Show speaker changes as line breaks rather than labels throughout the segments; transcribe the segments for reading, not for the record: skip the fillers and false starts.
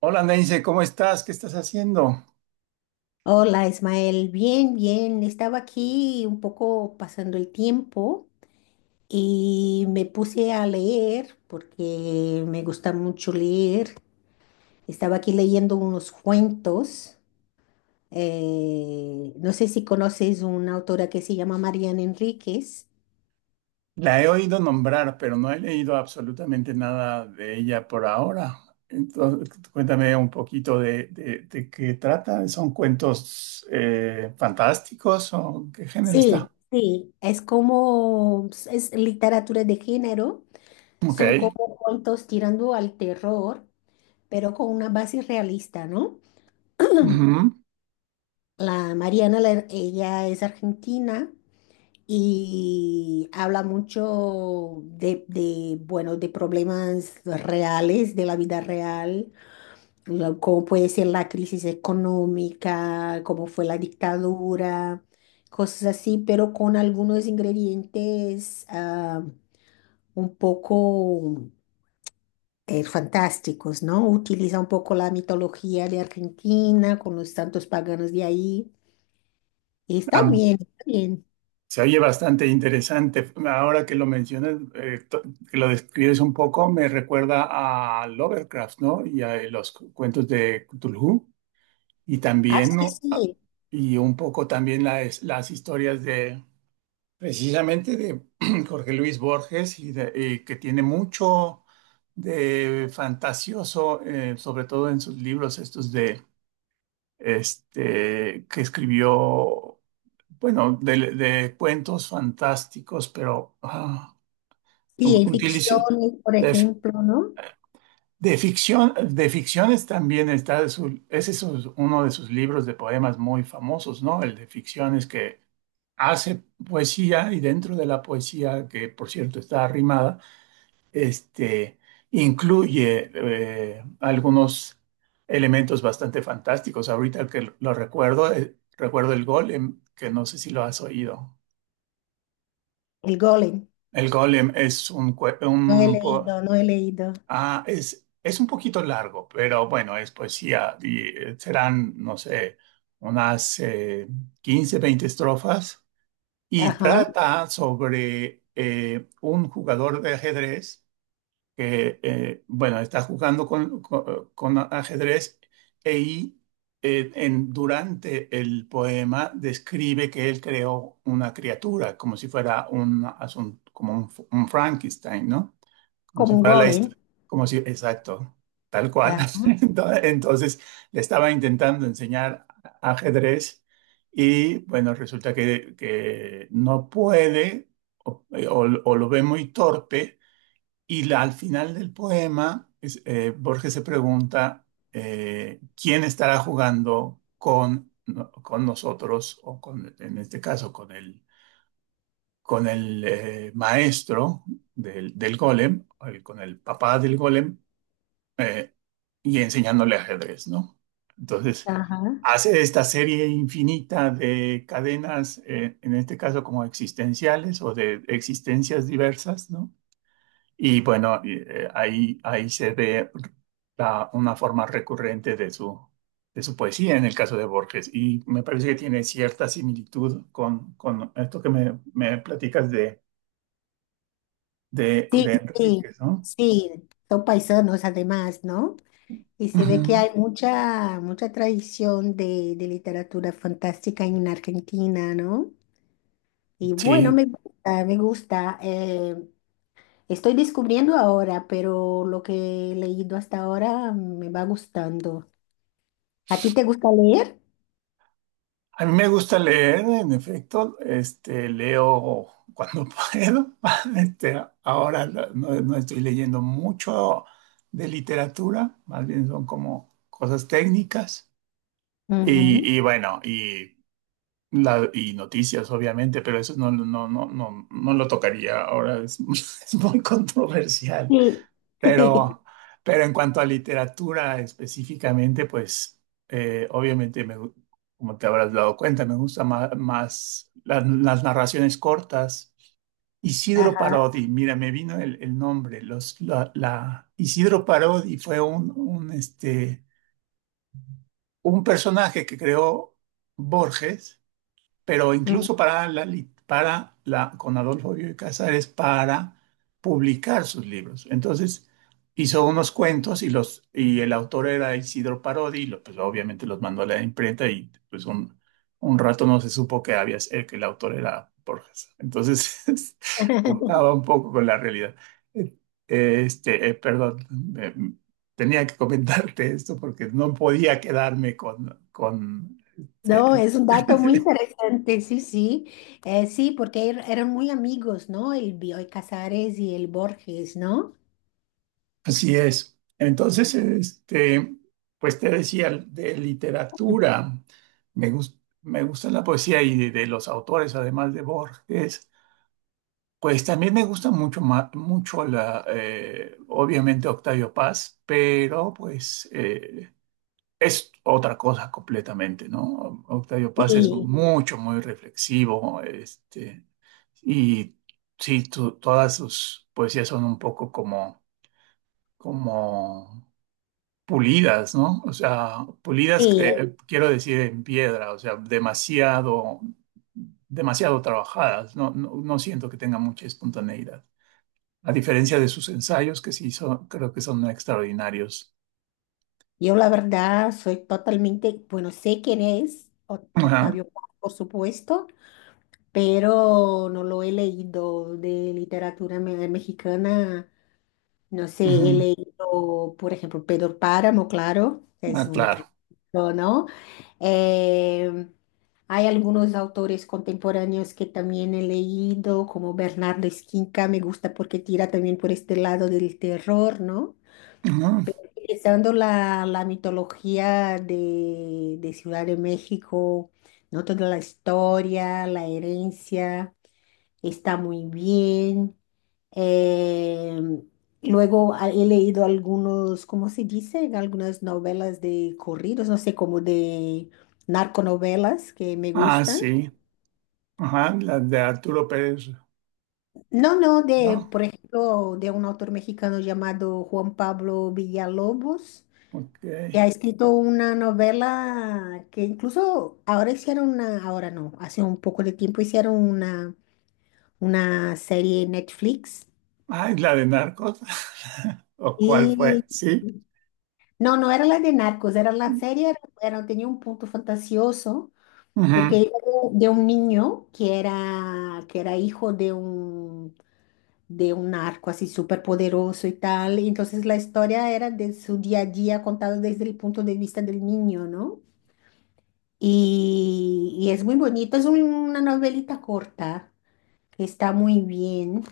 Hola Nancy, ¿cómo estás? ¿Qué estás haciendo?
Hola Ismael, bien, bien. Estaba aquí un poco pasando el tiempo y me puse a leer porque me gusta mucho leer. Estaba aquí leyendo unos cuentos. No sé si conoces una autora que se llama Mariana Enríquez.
La he oído nombrar, pero no he leído absolutamente nada de ella por ahora. Entonces, cuéntame un poquito de qué trata. ¿Son cuentos fantásticos o qué
Sí,
género está?
sí, sí. Es como, es literatura de género.
Ok.
Son como cuentos tirando al terror, pero con una base realista, ¿no?
Ujú.
La Mariana, ella es argentina y habla mucho de bueno, de problemas reales, de la vida real, cómo puede ser la crisis económica, cómo fue la dictadura, cosas así, pero con algunos ingredientes un poco fantásticos, ¿no? Utiliza un poco la mitología de Argentina con los santos paganos de ahí. Y está
Ah,
bien. Está bien.
se oye bastante interesante. Ahora que lo mencionas, que lo describes un poco, me recuerda a Lovecraft, ¿no? Y a los cuentos de Cthulhu. Y
Ah,
también,
sí,
¿no?
sí,
Y un poco también las historias de, precisamente de Jorge Luis Borges, y, y que tiene mucho de fantasioso, sobre todo en sus libros estos de, que escribió, bueno, de cuentos fantásticos, pero
sí, hay
utilizó...
ficciones, por ejemplo, ¿no?
De ficción, de ficciones también está ese es uno de sus libros de poemas muy famosos, ¿no? El de ficciones que hace poesía y dentro de la poesía, que por cierto está arrimada, este, incluye algunos elementos bastante fantásticos. Ahorita que lo recuerdo, recuerdo el Golem, que no sé si lo has oído.
El golem,
El Golem es un,
no he
un
leído, no he leído.
ah, es un poquito largo, pero bueno, es poesía y serán, no sé, unas 15, 20 estrofas y
Ajá,
trata sobre un jugador de ajedrez que, bueno, está jugando con ajedrez e y, durante el poema describe que él creó una criatura, como si fuera un, como un Frankenstein, ¿no? Como
como
si
un
fuera la
golem.
historia. Como si, exacto, tal cual.
Ajá,
Entonces le estaba intentando enseñar ajedrez y bueno, resulta que no puede o, o lo ve muy torpe y al final del poema Borges se pregunta quién estará jugando con, no, con nosotros o con, en este caso con él, con el maestro del golem, con el papá del golem, eh, y enseñándole ajedrez, ¿no? Entonces,
ajá.
hace esta serie infinita de cadenas, en este caso como existenciales o de existencias diversas, ¿no? Y bueno, y, ahí, ahí se ve una forma recurrente de su poesía en el caso de Borges. Y me parece que tiene cierta similitud con esto que me platicas
Sí,
de
sí,
Enríquez, ¿no?
sí, son paisanos además, ¿no? Y se ve que
Ujú.
hay mucha, mucha tradición de literatura fantástica en Argentina, ¿no? Y bueno,
Sí,
me gusta, me gusta. Estoy descubriendo ahora, pero lo que he leído hasta ahora me va gustando. ¿A ti te gusta leer?
a mí me gusta leer, en efecto, leo cuando puedo. Ahora no, no estoy leyendo mucho de literatura, más bien son como cosas técnicas
Ujú.
y bueno, y, y noticias, obviamente, pero eso no lo tocaría ahora, es, es muy controversial.
Sí. Sí,
Pero, pero en cuanto a literatura específicamente, pues obviamente, como te habrás dado cuenta, me gustan más, las narraciones cortas. Isidro
ajá.
Parodi, mira, me vino el nombre. Los, la, Isidro Parodi fue un, un personaje que creó Borges, pero
Ujú.
incluso para la, para la, con Adolfo Bioy Casares, para publicar sus libros. Entonces hizo unos cuentos y los, y el autor era Isidro Parodi, y pues obviamente los mandó a la imprenta y pues un rato no se supo que había, que el autor era Borges. Entonces juntaba un poco con la realidad. Eh, perdón, tenía que comentarte esto porque no podía quedarme con
No,
este,
es un dato muy interesante, sí, sí. Sí, porque eran muy amigos, ¿no? El Bioy Casares y el Borges, ¿no?
así es. Entonces, pues te decía, de literatura, me gusta la poesía y de los autores, además de Borges, pues también me gusta mucho, mucho la, obviamente Octavio Paz, pero pues es otra cosa completamente, ¿no? Octavio Paz es
Sí,
mucho, muy reflexivo, y sí, todas sus poesías son un poco como, como pulidas, ¿no? O sea, pulidas,
sí.
quiero decir en piedra, o sea, demasiado, demasiado trabajadas, no, no, no siento que tenga mucha espontaneidad, a diferencia de sus ensayos, que sí son, creo que son extraordinarios.
Yo la verdad soy totalmente, bueno, sé quién es
Ajá,
Octavio Paz, por supuesto, pero no lo he leído de literatura mexicana. No sé, he
ujú,
leído, por ejemplo, Pedro Páramo, claro, es
ah,
un
claro.
clásico, ¿no? Eh, hay algunos autores contemporáneos que también he leído, como Bernardo Esquinca, me gusta porque tira también por este lado del terror, ¿no?
Ujú.
Utilizando la, la mitología de Ciudad de México, ¿no? Toda la historia, la herencia está muy bien. Em, Luego he leído algunos, ¿cómo se dice? Algunas novelas de corridos, no sé, como de narconovelas que me
Ah,
gustan.
sí. Ajá, la de Arturo Pérez,
No, no, de,
¿no?
por ejemplo, de un autor mexicano llamado Juan Pablo Villalobos,
Ok.
que ha escrito una novela que incluso ahora hicieron una, ahora no, hace un poco de tiempo hicieron una serie en Netflix.
Ah, ¿y la de Narcos? ¿O cuál fue?
Y
Sí.
no, no era la de Narcos, era la serie, era, tenía un punto fantasioso, porque
Ujú.
iba de un niño que era hijo de un narco así súper poderoso y tal, y entonces la historia era de su día a día contado desde el punto de vista del niño, ¿no? Y es muy bonito, es una novelita corta, que está muy bien,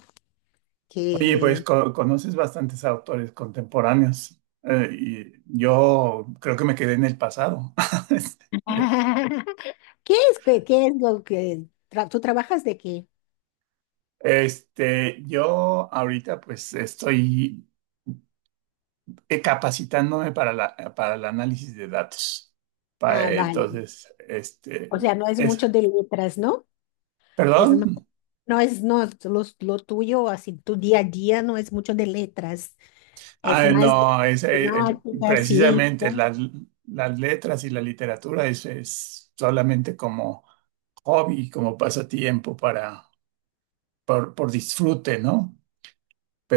Oye, pues
que...
conoces bastantes autores contemporáneos, y yo creo que me quedé en el pasado.
¿Qué es, qué, qué es lo que... ¿Tú trabajas de qué?
Yo ahorita pues estoy capacitándome para la, para el análisis de datos.
Ah, vale.
Entonces,
O sea, no es
es,
mucho de letras, ¿no? Es,
¿perdón?
no es no, lo tuyo, así, tu día a día no es mucho de letras, es
Ah,
más de
no, es,
temática, ciencia.
precisamente las letras y la literatura es solamente como hobby, como pasatiempo para por disfrute, ¿no?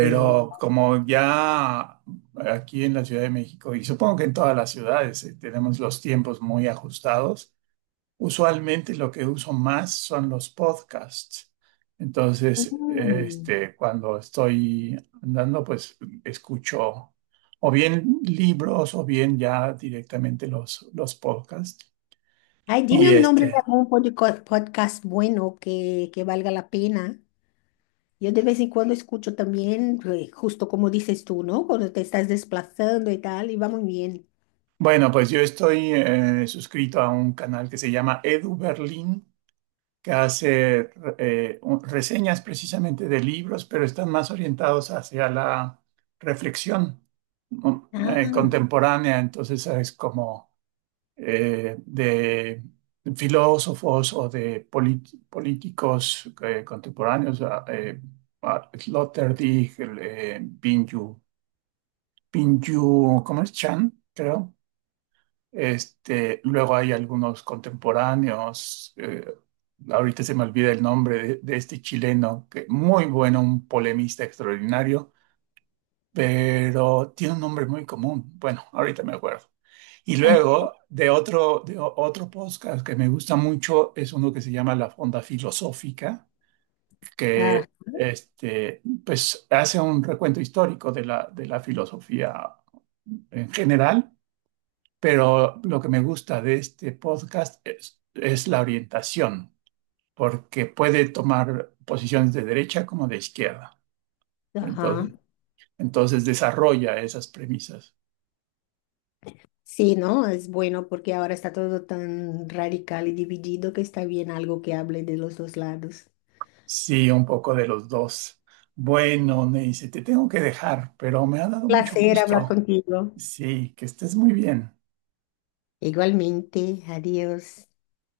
Sí.
como ya aquí en la Ciudad de México, y supongo que en todas las ciudades, tenemos los tiempos muy ajustados, usualmente lo que uso más son los podcasts. Entonces,
Mm.
cuando estoy andando, pues escucho o bien libros o bien ya directamente los podcasts.
Ay,
Y ok.
dime un nombre de algún podcast bueno que valga la pena. Yo de vez en cuando escucho también, justo como dices tú, ¿no? Cuando te estás desplazando y tal, y va muy bien.
Bueno, pues yo estoy suscrito a un canal que se llama Edu Berlín que hace reseñas precisamente de libros, pero están más orientados hacia la reflexión, ¿no?
Ah,
Contemporánea. Entonces es como de filósofos o de políticos contemporáneos, Sloterdijk, el, Pinju, Pinju, ¿cómo es? Chan, creo. Luego hay algunos contemporáneos, ahorita se me olvida el nombre de este chileno, que muy bueno, un polemista extraordinario, pero tiene un nombre muy común. Bueno, ahorita me acuerdo. Y luego de otro, de otro podcast que me gusta mucho es uno que se llama La Fonda Filosófica,
ah,
que pues hace un recuento histórico de la filosofía en general, pero lo que me gusta de este podcast es la orientación, porque puede tomar posiciones de derecha como de izquierda.
ajá.
Entonces, entonces desarrolla esas premisas.
Sí, ¿no? Es bueno porque ahora está todo tan radical y dividido que está bien algo que hable de los dos lados.
Sí, un poco de los dos. Bueno, me dice, te tengo que dejar, pero me ha dado mucho
Placer hablar
gusto.
contigo.
Sí, que estés muy bien.
Igualmente, adiós.